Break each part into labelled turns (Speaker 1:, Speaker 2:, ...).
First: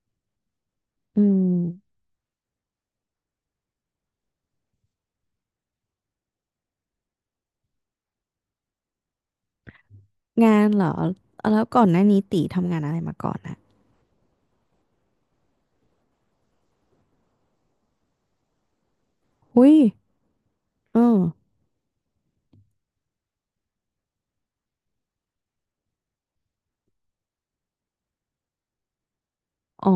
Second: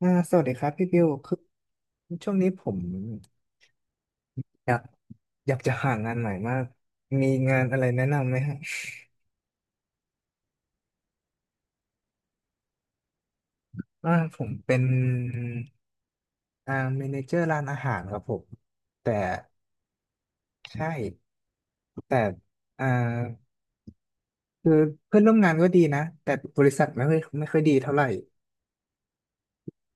Speaker 1: สวัสดีครับพี่บิว
Speaker 2: อื
Speaker 1: คือ
Speaker 2: ม
Speaker 1: ช่วงนี้ผมอยากอยากจะหางานใหม่มากมีงานอะไรแนะนำไหมฮะ
Speaker 2: งานเหรอ แล้วก่อนหน้านี้ตีทำงานอะไรมาก่อนอะ
Speaker 1: ว่าผมเป็นเมเนเจอร์ร้านอาหารครับผมแต่
Speaker 2: หุ้ย
Speaker 1: ใช่
Speaker 2: เออ
Speaker 1: แต่อ่าคือเพื่อนร่วมงานก็ดีนะแต่บริษัทไม่ค่อยดีเท่าไหร่
Speaker 2: อ๋อ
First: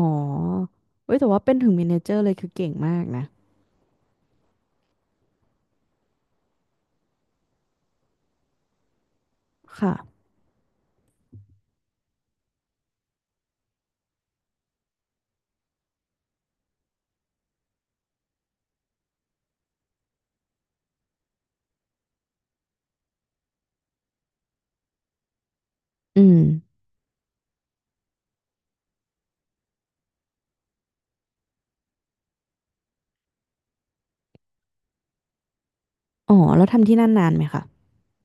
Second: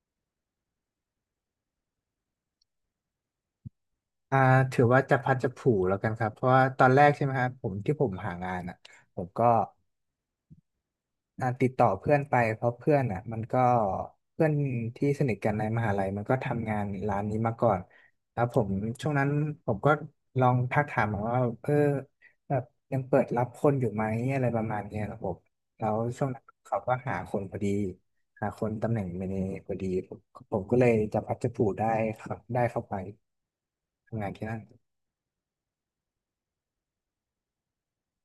Speaker 2: เว้ยแต่ว่าเป็นถึงเมเนเจอร์เลยคือเก่งมากนะ
Speaker 1: อ่าถือว่าจะพัดจะผูแล้วกันครับเพราะว่าตอนแรกใช่ไหมครับผมที่ผมหางานอ่ะผมก็
Speaker 2: ค่ะ
Speaker 1: ติดต่อเพื่อนไปเพราะเพื่อนอ่ะมันก็เพื่อนที่สนิทกันในมหาลัยมันก็ทำงานร้านนี้มาก่อนแล้วผมช่วงนั้นผมก็ลองทักถามว่าเออแบบยังเปิดรับคนอยู่ไหมอะไรประมาณเนี้ยครับผมแล้ว
Speaker 2: อื
Speaker 1: ช่วง
Speaker 2: ม
Speaker 1: นั้นเขาก็หาคนพอดีหาคนตำแหน่งเมเนเจอร์พอดีผมก็เลยจะพัดจะผูได้ครับได้เข้าไปทำงานที่นั่น
Speaker 2: อ๋อแล้วทำที่นั่นนานไหมคะ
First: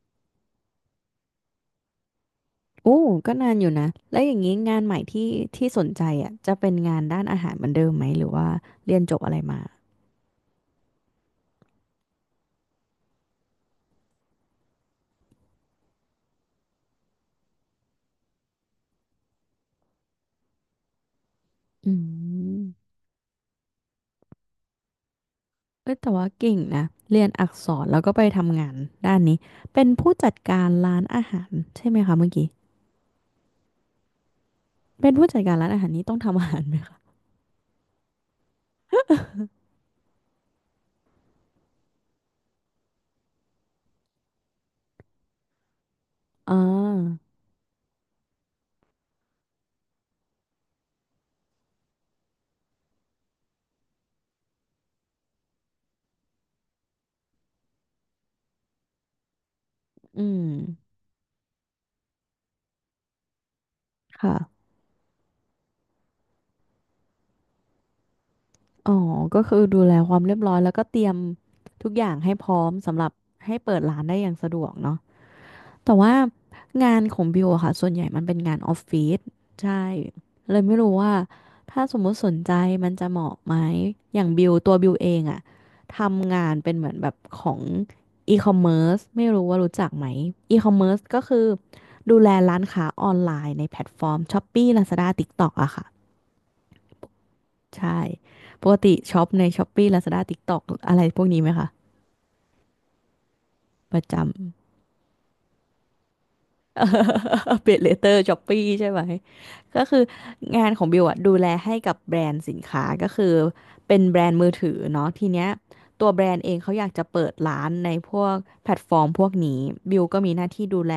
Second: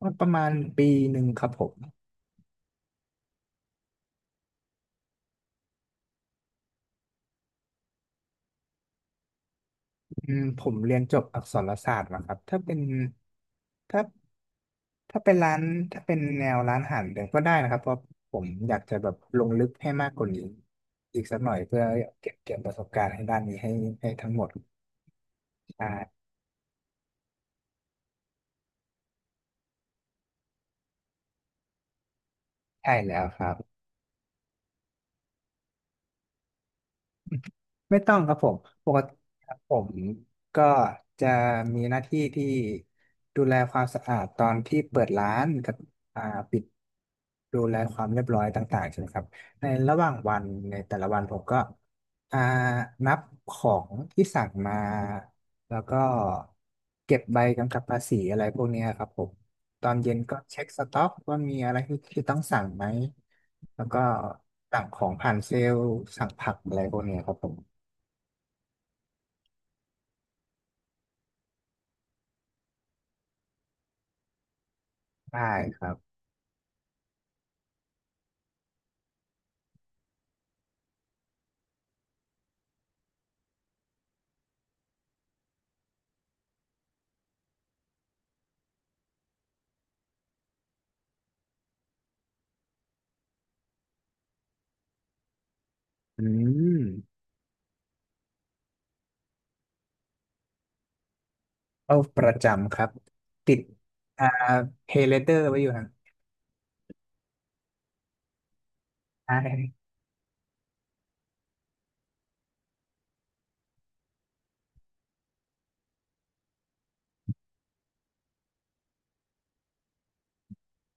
Speaker 1: ก็ประมาณปีหนึ่งครับผม
Speaker 2: โอ้ก็นานอยู่นะแล้วอย่างนี้งานใหม่ที่ที่สนใจอ่ะจะเป็นงานด้านอาหารเหมือนเดิมไหมหรือว่าเรียนจบอะไรมา
Speaker 1: อืมผมเรียนจบอักษรศาสตร์มาครับถ้าเป็นถ้าถ้าเป็นร้านถ้าเป็นแนวร้านอาหารเดี๋ยวก็ได้นะครับเพราะผมอยากจะแบบลงลึกให้มากกว่านี้อีกสักหน่อยเพื่อ
Speaker 2: อื
Speaker 1: เก็บเกี่ยวประสบ
Speaker 2: ม
Speaker 1: การณ์ให้ด้านนี้ให้ให้ทั้งหมด
Speaker 2: เอ้ยแต่
Speaker 1: ใช่
Speaker 2: ว่าเก่งนะเรียนอักษรแล้วก็ไปทำงานด้านนี้เป็นผู้จัดการร้านอาหารใช่ไหมคะเมื่อกี้
Speaker 1: ใช่แล้วครับ
Speaker 2: เป็นผู้จัดการร้านอาหารนี้ต้องทำอาหารไหม
Speaker 1: ไม่ต้องครับผมปกติครับผมก็จะมีหน้าที่ที่ดูแลความสะอาดตอนที่เปิดร้านกับอ่า
Speaker 2: อ่
Speaker 1: ปิด
Speaker 2: า
Speaker 1: ดูแลความเรียบร้อยต่างๆใช่ไหมครับ ในระหว่างวันในแต่ละวันผมก็อ่านับของที่สั่งมา แล้วก็เก็บใบกำกับภาษีอะไรพวกเนี้ยครับผมตอนเย็น
Speaker 2: อื
Speaker 1: ก็
Speaker 2: ม
Speaker 1: เช็คสต็อกว่ามีอะไรที่ต้องสั่งไหมแล้วก็
Speaker 2: ค่ะ
Speaker 1: สั่งของผ่านเซลล์สั่งผักอะไรพวกเนี้ยครับผม
Speaker 2: อ๋อ ก็คือดูแลความเรียบร้อยแล้วก็เตรียมทุกอย่างให้พร้อมสำหรับให้เปิดร้านได้อย่างสะดวกเนาะ
Speaker 1: ได้ครั
Speaker 2: แต่
Speaker 1: บ
Speaker 2: ว่างานของบิวอะค่ะ ส่วนใหญ่มันเป็นงานออฟฟิศใช่ เลยไม่รู้ว่าถ้าสมมุติสนใจมันจะเหมาะไหม อย่างบิวตัวบิวเองอะ ทำงานเป็นเหมือนแบบของอีคอมเมิร์ซไม่รู้ว่ารู้จักไหมอีคอมเมิร์ซก็คือดูแลร้านค้าออนไลน์ในแพลตฟอร์ม Shopee Lazada TikTok อะค่ะ
Speaker 1: อืม
Speaker 2: ใช่ ปกติช็อปใน Shopee Lazada TikTok อะไรพวกนี้ไหมคะ
Speaker 1: เป้าประจำครับติด
Speaker 2: ประ
Speaker 1: อ่า
Speaker 2: จำ
Speaker 1: เพยเลเตอร์ไว้อยู่นะ
Speaker 2: เป l เลเตอร์ Shopee ใช่ไหม
Speaker 1: ใช่
Speaker 2: ก็คืองานของบิวอะดูแลให้กับแบรนด์สินค้าก็คือเป็นแบรนด์มือถือเนาะทีเนี้ยตัวแบรนด์เองเขาอยากจะเปิดร้านในพวกแพลตฟอร์มพวกนี้บิวก็มีหน้าที่ดูแล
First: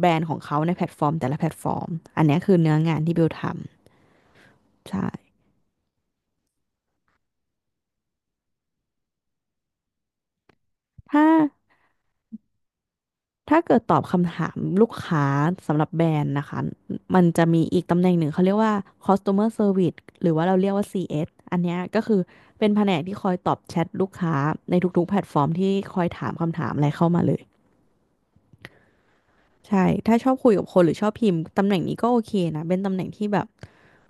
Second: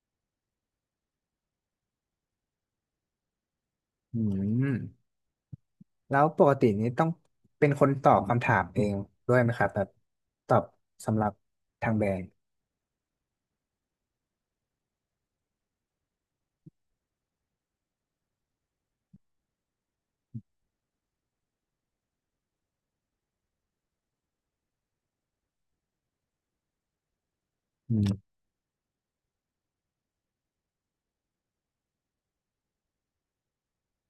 Speaker 2: แบรนด์ของเขาในแพลตฟอร์มแต่ละแพลตฟอร์มอันเนี้ยคือเนื้องานที่บิวท
Speaker 1: อืม
Speaker 2: ำใช่
Speaker 1: แล้วปกตินี้ต้องเป็นคนตอบคำถามเองด้วยไหมครับแบบตอบสำห
Speaker 2: ถ้า
Speaker 1: รับทางแบรนด์
Speaker 2: ถ้าเกิดตอบคำถามลูกค้าสำหรับแบรนด์นะคะมันจะมีอีกตำแหน่งหนึ่งเขาเรียกว่า customer service หรือว่าเราเรียกว่า CS อสอันเนี้ยก็คือเป็นแผนกที่คอยตอบแชทลูกค้าในทุกๆแพลตฟอร์มที่คอยถามคำถามอะไรเข้ามาเลย
Speaker 1: อืม
Speaker 2: ใช่ ถ้าชอบคุยกับคนหรือชอบพิมพ์ตำแหน่งนี้ก็โอเคนะ เป็นตำแหน่งที่แบบ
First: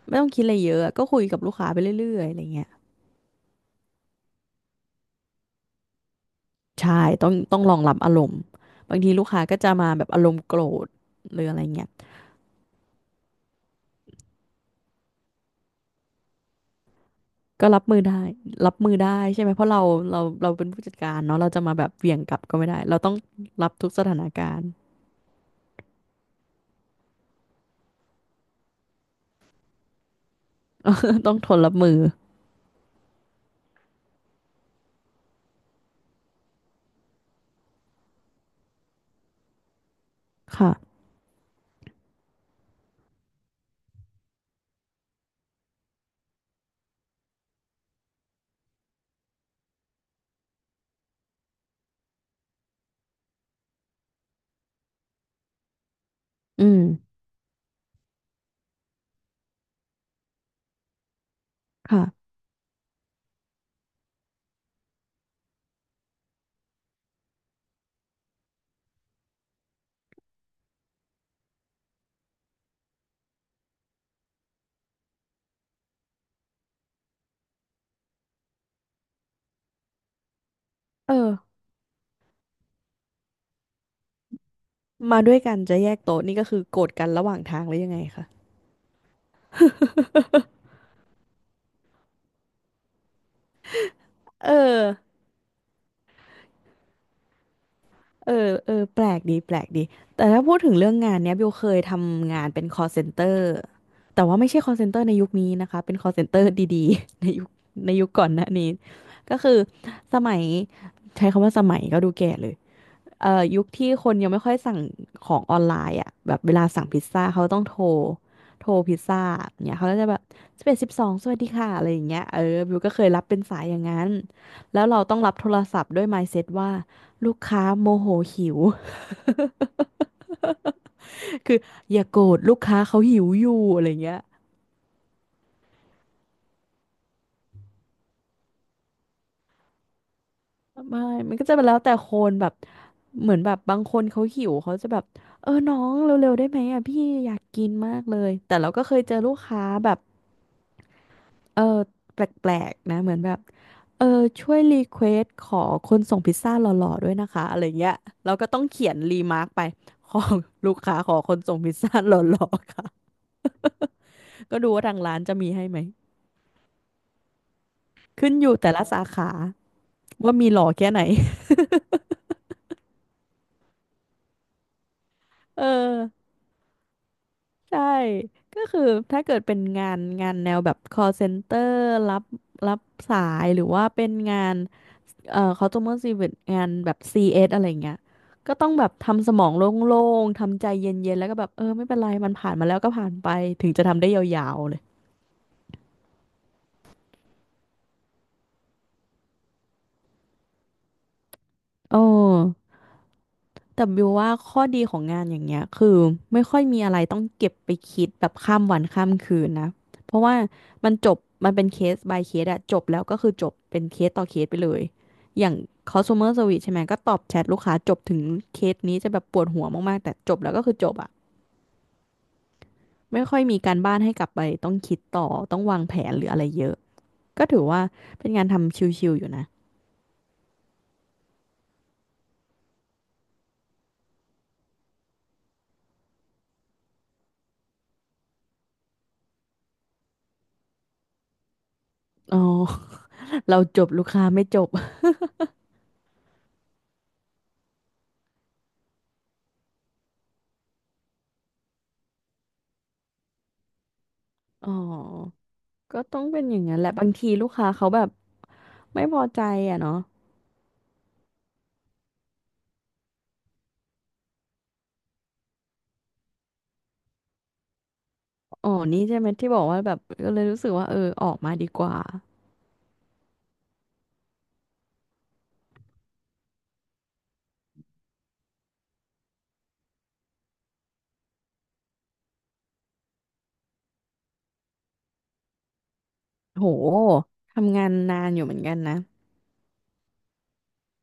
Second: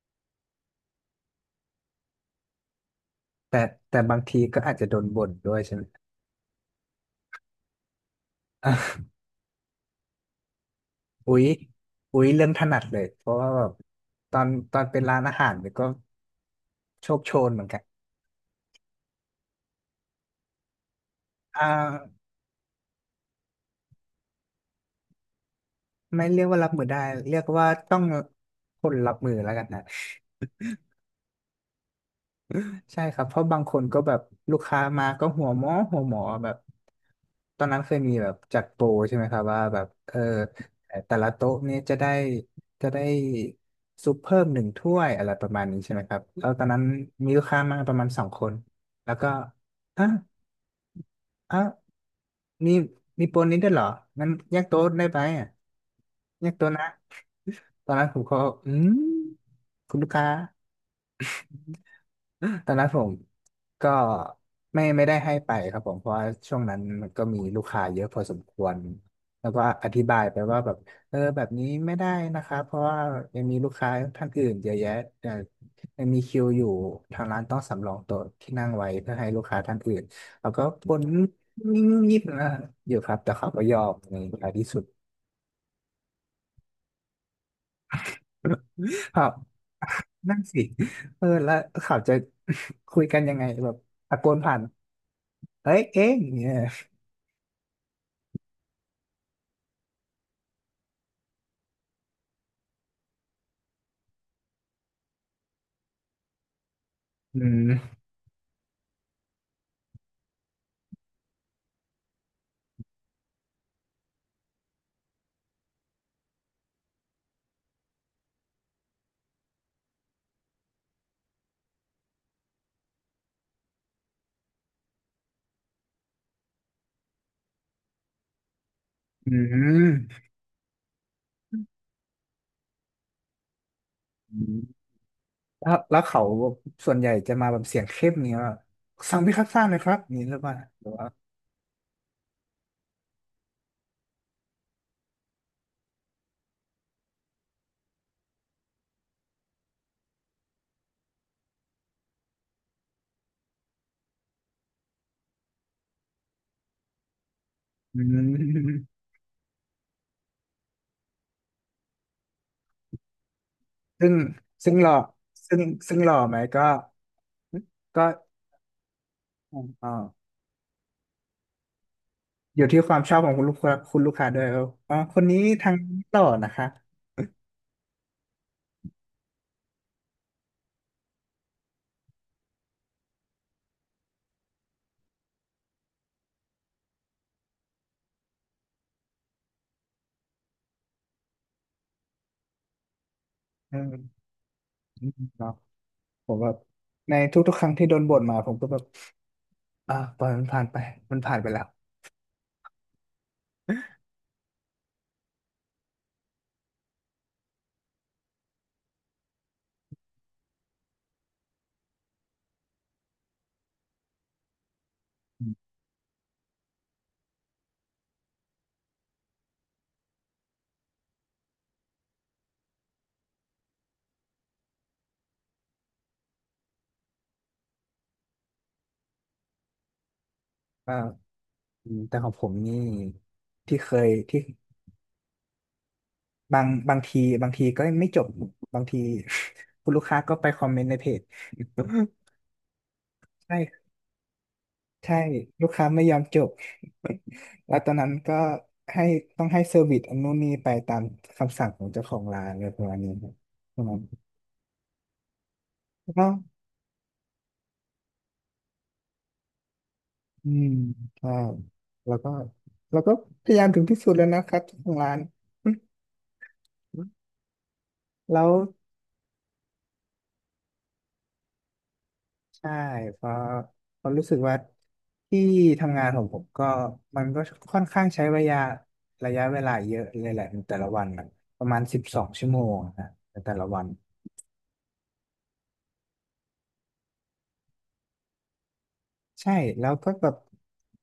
Speaker 2: ไม่ต้องคิดอะไรเยอะอะก็คุยกับลูกค้าไปเรื่อยๆอะไรเงี้ย
Speaker 1: แต่แต่บางทีก็อาจจะโดนบ่นด้วยใช่ไหม
Speaker 2: ใช่ต้องรองรับอารมณ์
Speaker 1: อะ
Speaker 2: บางที ลูกค้าก็จะมาแบบอารมณ์โกรธ
Speaker 1: อุ๊
Speaker 2: หรื
Speaker 1: ย
Speaker 2: ออะไรเงี้ย
Speaker 1: อุ๊ยเรื่องถนัดเลยเพราะว่าแบบตอนตอนเป็นร้านอาหารเนี่ยก็โชคโชนเหมือ
Speaker 2: ก็
Speaker 1: นกั
Speaker 2: รั
Speaker 1: น
Speaker 2: บมือได้รับมือได้ใช่ไหมเพราะเราเป็นผู้จัดการเนาะเราจะ
Speaker 1: อ่า
Speaker 2: มาแบบเหวี่ยงกลับก็ไม่ได้เราต้องรับทุกสถานการณ์
Speaker 1: ไม่เรียกว่ารับมือได้เรียกว่าต้องคนรับมือแล้วกันนะ
Speaker 2: ต้องทนรับมือ
Speaker 1: ใช่ครับเพราะบางคนก็แบบลูกค้ามาก็หัวหมอหัวหมอแบบตอนนั้นเคยมีแบบจัดโปรใช่ไหมครับว่าแบบเออ
Speaker 2: ค่ะ
Speaker 1: แต่ละโต๊ะนี้จะได้จะได้ซุปเพิ่ม1 ถ้วยอะไรประมาณนี้ใช่ไหมครับแล้วตอนนั้นมีลูกค้ามาประมาณ2 คนแล้วก็อ่ะอ่ะมีมีโปรนี้ด้วยเหรองั้นแยกโต๊ะได้ไหมอ่ะแยก
Speaker 2: อื
Speaker 1: โต๊ะ
Speaker 2: ม
Speaker 1: นะตอนนั้นผมก็อืมคุณลูกค้า
Speaker 2: ค่ะ
Speaker 1: ตอนนั้นผมก็ไม่ได้ให้ไปครับผมเพราะว่าช่วงนั้นมันก็มีลูกค้าเยอะพอสมควรแล้วก็อธิบายไปว่าแบบเออแบบนี้ไม่ได้นะคะเพราะว่ายังมีลูกค้าท่านอื่นเยอะแยะเอ่อยังมีคิวอยู่ทางร้านต้องสำรองโต๊ะที่นั่งไว้เพื่อให้ลูกค้าท่านอื่นแล้วก็บน
Speaker 2: เอ
Speaker 1: งิบ
Speaker 2: อ
Speaker 1: งิบนะอยู่ครับแต่เขาก็ยอมในท้ายที่สุด
Speaker 2: มาด้วยกันจะแยกโต๊ะนี่ก็คือโกรธกันระหว่างทางหรือยังไงคะ
Speaker 1: ครับ นั่นสิเออแล้วเขาจะ คุยกันยังไงแบบตะโกน
Speaker 2: เอ
Speaker 1: ผ่า
Speaker 2: อ
Speaker 1: น เอ้ยเอ๊ะอย่างเนี่ย
Speaker 2: เออเออแปลกดีแปลกดีแต่ถ้าพูดถึงเรื่องงานเนี้ยบิวเคยทำงานเป็น call center แต่ว่าไม่ใช่ call center ในยุคนี้นะคะเป็น call center ดีๆ
Speaker 1: อื
Speaker 2: ใน
Speaker 1: ม
Speaker 2: ยุคก่อนหน้านี้ก็คือสมัยใช้คำว่าสมัยก็ดูแก่เลย ยุคที่คนยังไม่ค่อยสั่งของออนไลน์อ่ะแบบเวลาสั่งพิซซ่าเขาต้องโทรพิซซ่าเนี่ยเขาก็จะแบบ11 12สวัสดีค่ะอะไรอย่างเงี้ยเออบิวก็เคยรับเป็นสายอย่างนั้นแล้วเราต้องรับโทรศัพท์ด้วย mindset ว่าลูกค้าโมโหหิว
Speaker 1: อืม
Speaker 2: คืออย่าโกรธลูกค้าเขาหิวอยู่อะไรอย่างเงี้ย
Speaker 1: อืมแล้วเขาส่วนใหญ่จะมาแบบเสียงเข้มเนี่ยสั่งพิคัสซ่าหน่อยครับอนี่หรือเปล่าหรือ
Speaker 2: ไม่
Speaker 1: ว่า
Speaker 2: มันก็จะเป็นแล้วแต่คนแบบเหมือนแบบบางคนเขาหิวเขาจะแบบเออน้องเร็วๆได้ไหมอ่ะพี่อยากกินมากเลยแต่เราก็เคยเจอลูกค้าแบบ เออแปลกๆนะเหมือนแบบเออช่วยรีเควสขอคนส่งพิซซ่าหล่อๆด้วยนะคะอะไรเงี้ย
Speaker 1: อื
Speaker 2: เราก็ต้อง
Speaker 1: ม
Speaker 2: เขียนรีมาร์กไปขอลูกค้าขอคนส่งพิซซ่าหล่อๆค่ะ
Speaker 1: ซึ่ง
Speaker 2: ก็ดู
Speaker 1: ซึ่ง
Speaker 2: ว่า
Speaker 1: หล่อ
Speaker 2: ทางร้านจะมี
Speaker 1: ซึ่ง
Speaker 2: ให้ไหม
Speaker 1: ซึ่งหล่อไหมก็ก็
Speaker 2: ขึ้นอยู่แต่ละสาขา
Speaker 1: อ๋อา
Speaker 2: ว่ามีหล่อแค่ไหน
Speaker 1: อยู่ที่ความชอบของคุณลูกค้าคุณลูกค้าด้วยว่าอ๋อคนนี้
Speaker 2: เอ
Speaker 1: ทางหล่อ
Speaker 2: อ
Speaker 1: นะคะ
Speaker 2: ใช่ก็คือถ้าเกิดเป็นงานงานแนวแบบ call center รับรับสายหรือว่าเป็นงาน customer service งานแบบ CS อสอะไรเงี้ยก็ต้องแบบทำสมองโล่งๆทำใจเย็นๆแล้วก็แบบเออไม่เป็นไรมันผ่านมาแล้วก็ผ่านไปถึง
Speaker 1: อื
Speaker 2: จะทำได้ย
Speaker 1: ม
Speaker 2: าวๆเลย
Speaker 1: อืมเนาะผมแบบในทุกๆครั้งที่โดนบ่นมาผมก็แบบปล่อยมันผ่านไปมันผ่านไปแล้ว
Speaker 2: โอ้แต่บิวว่าข้อดีของงานอย่างเงี้ยคือไม่ค่อยมีอะไรต้องเก็บไปคิดแบบข้ามวันข้ามคืนนะเพราะว่ามันจบมันเป็นเคส by เคสอะจบแล้วก็คือจบเป็นเคสต่อเคสไปเลยอ
Speaker 1: อื
Speaker 2: ย่าง
Speaker 1: ม
Speaker 2: customer service ใช่ไหมก็ตอบแชทลูกค้าจบถึงเคสนี้จะแบบปวดหัวมากๆแต่จบแล้วก็คือจบอะ ไม่ค่อยมีการบ้านให้กลับไปต้องคิดต่อต้องวางแผนหรืออะไรเยอะก็ถือว่าเป็นงานทำชิลๆอยู่นะ
Speaker 1: อ่า อืมแต่ของผมนี่ที่เคยที่บางทีบางทีก็ไม่จบบางที คุณลูกค้าก็ไปคอมเมนต์ในเพจ
Speaker 2: อ๋อ เราจ
Speaker 1: ใช่
Speaker 2: บลูกค้าไม่จบ
Speaker 1: ใช่ลูกค้าไม่ยอมจบ แล้วตอนนั้นก็ให้ต้องให้เซอร์วิสอันนู้นนี่ไปตามคำสั่งของเจ้าของร้านอะไรประมาณนี้ครับประมาณ
Speaker 2: อ๋อก็
Speaker 1: แล้ว
Speaker 2: ต้อ
Speaker 1: ก็
Speaker 2: งเป็นอย่างนั้นแหละบางทีลูกค้าเขาแบบไม่พอใจอ่ะเนาะ
Speaker 1: อืมใช่แล้วก็แล้วก็พยายามถึงที่สุดแล้วนะครับเจ้าของร้าน แล้ว
Speaker 2: อ๋อนี่ใช่ไหมที่บอกว่าแบบก็เลยรู้สึกว่าเออออกมาดีกว่า
Speaker 1: ใช่เพราะเพราะรู้สึกว่าที่ทำงานของผมก็มันก็ค่อนข้างใช้ระยะระยะเวลาเยอะเลยแหละในแต่ละวันน่ะประมาณ12 ชั่วโมงนะในแต่ละวัน
Speaker 2: โหทำงานนานอยู่เหมือนกันนะ
Speaker 1: ใช่แล้วก็แบบ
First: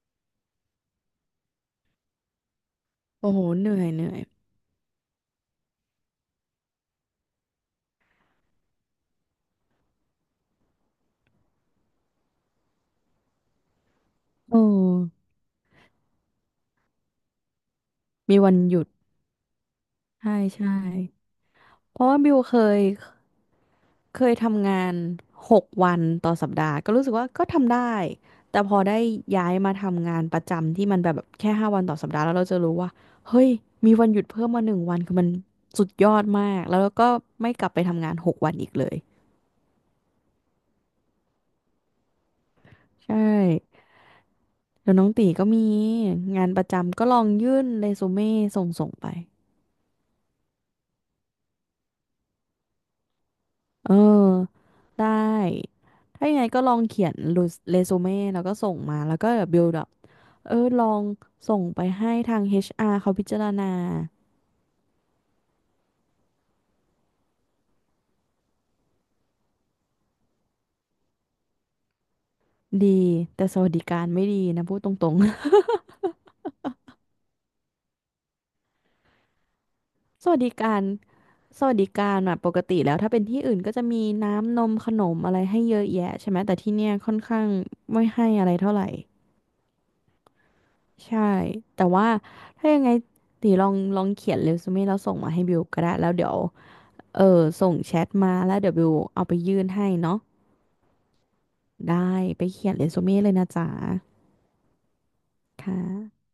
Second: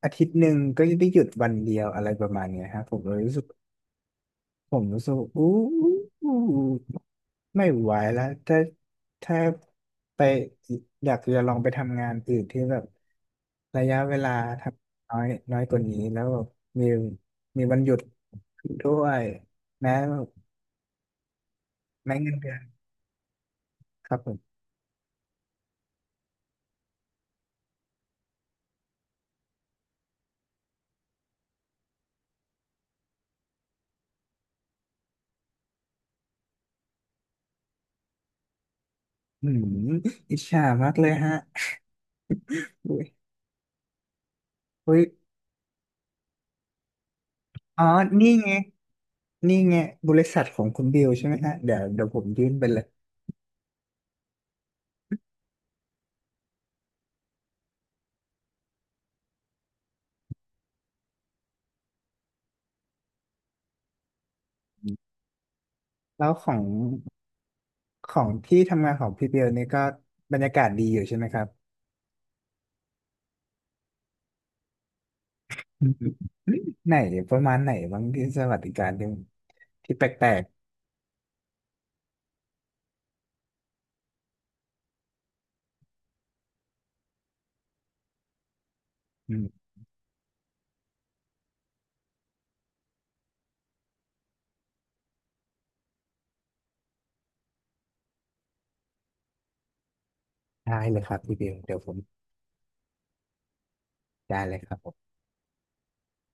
Speaker 1: อาทิตย์หนึ่งก็จะได้หยุดวันเดียวอะไรประมาณเนี้ยฮะผมเลย
Speaker 2: โอ้
Speaker 1: รู้
Speaker 2: โห
Speaker 1: สึก
Speaker 2: เหนื่อยเหนื่อย
Speaker 1: ผมรู้สึกว่าอู้ไม่ไหวแล้วถ้าถ้าไปอยากจะลองไปทำงานอื่นที่แบบระยะเวลา
Speaker 2: โอ้
Speaker 1: ทำน้อยน้อยกว่านี้แล้วแบบมีมีวันหยุด
Speaker 2: มีวันหยุด
Speaker 1: ด้วยแม้
Speaker 2: ใช่ใช่เพราะ
Speaker 1: แม้
Speaker 2: ว่า
Speaker 1: เงิ
Speaker 2: บิ
Speaker 1: น
Speaker 2: ว
Speaker 1: เดื
Speaker 2: เค
Speaker 1: อน
Speaker 2: ยเค
Speaker 1: ครับ
Speaker 2: เค
Speaker 1: ผ
Speaker 2: ย
Speaker 1: ม
Speaker 2: ทำงาน6 วันต่อสัปดาห์ก็รู้สึกว่าก็ทำได้แต่พอได้ย้ายมาทำงานประจำที่มันแบบแค่5 วันต่อสัปดาห์แล้วเราจะรู้ว่าเฮ้ยมีวันหยุดเพิ่มมา1 วันคือมันสุดยอดมากแล้วก็ไม่กลับไปทำงานหกวันอีกเลย
Speaker 1: อืมอิจฉามากเลยฮะอุ้
Speaker 2: ใช่
Speaker 1: ย
Speaker 2: แล้ว
Speaker 1: อุ้ย
Speaker 2: น้องตีก็มีงานประจำก็ลองยื่น
Speaker 1: อ๋อ
Speaker 2: เรซู
Speaker 1: นี่
Speaker 2: เม่
Speaker 1: ไง
Speaker 2: ส่งไป
Speaker 1: นี่ไงบริษัทของคุณบิวใช่ไหมฮะ เดี๋ยวเดี๋ยวผมยื่นไปเลย
Speaker 2: เออได้ถ้ายังไงก็ลองเขียนเรซูเม่แล้วก็ส่งมาแล้วก็ build up เออลองส่งไปให้ทาง HR เขาพิจารณา
Speaker 1: แล้วของ ของที่ทำงานของพี่เบลนี่ก็บรรยากาศดีอยู่ใช่ไหมครับ
Speaker 2: ดีแต่สวัสดิการไม่ดีนะพูดตรง
Speaker 1: ไหนประมาณไหนบ้างที่สวัสดิการที่ที่แป
Speaker 2: ๆ ส
Speaker 1: ล
Speaker 2: วัส
Speaker 1: ก
Speaker 2: ดิการสวัสดิการอะปกติแล้วถ้าเป็นที่อื่นก็จะมีน้ำนมขนมอะไรให้เยอะแยะใช่ไหมแต่ที่เนี่ยค่อนข้างไม่ให้อะไรเท่าไหร่
Speaker 1: ๆอืม
Speaker 2: ใช่แต่ว่าถ้ายังไงตีลองเขียนเรซูเม่แล้วส่งมาให้บิวก็ได้แล้วเดี๋ยวเออส่งแชทมาแล้วเดี๋ยวบิวเอาไปยื่นให้เนาะ
Speaker 1: ได้เลยครับพี่เบลเดี๋ยวผม
Speaker 2: ได้ไปเขียนเรซูเม่เลยนะจ๊ะ
Speaker 1: ได้เลยครับผม
Speaker 2: ค่ะ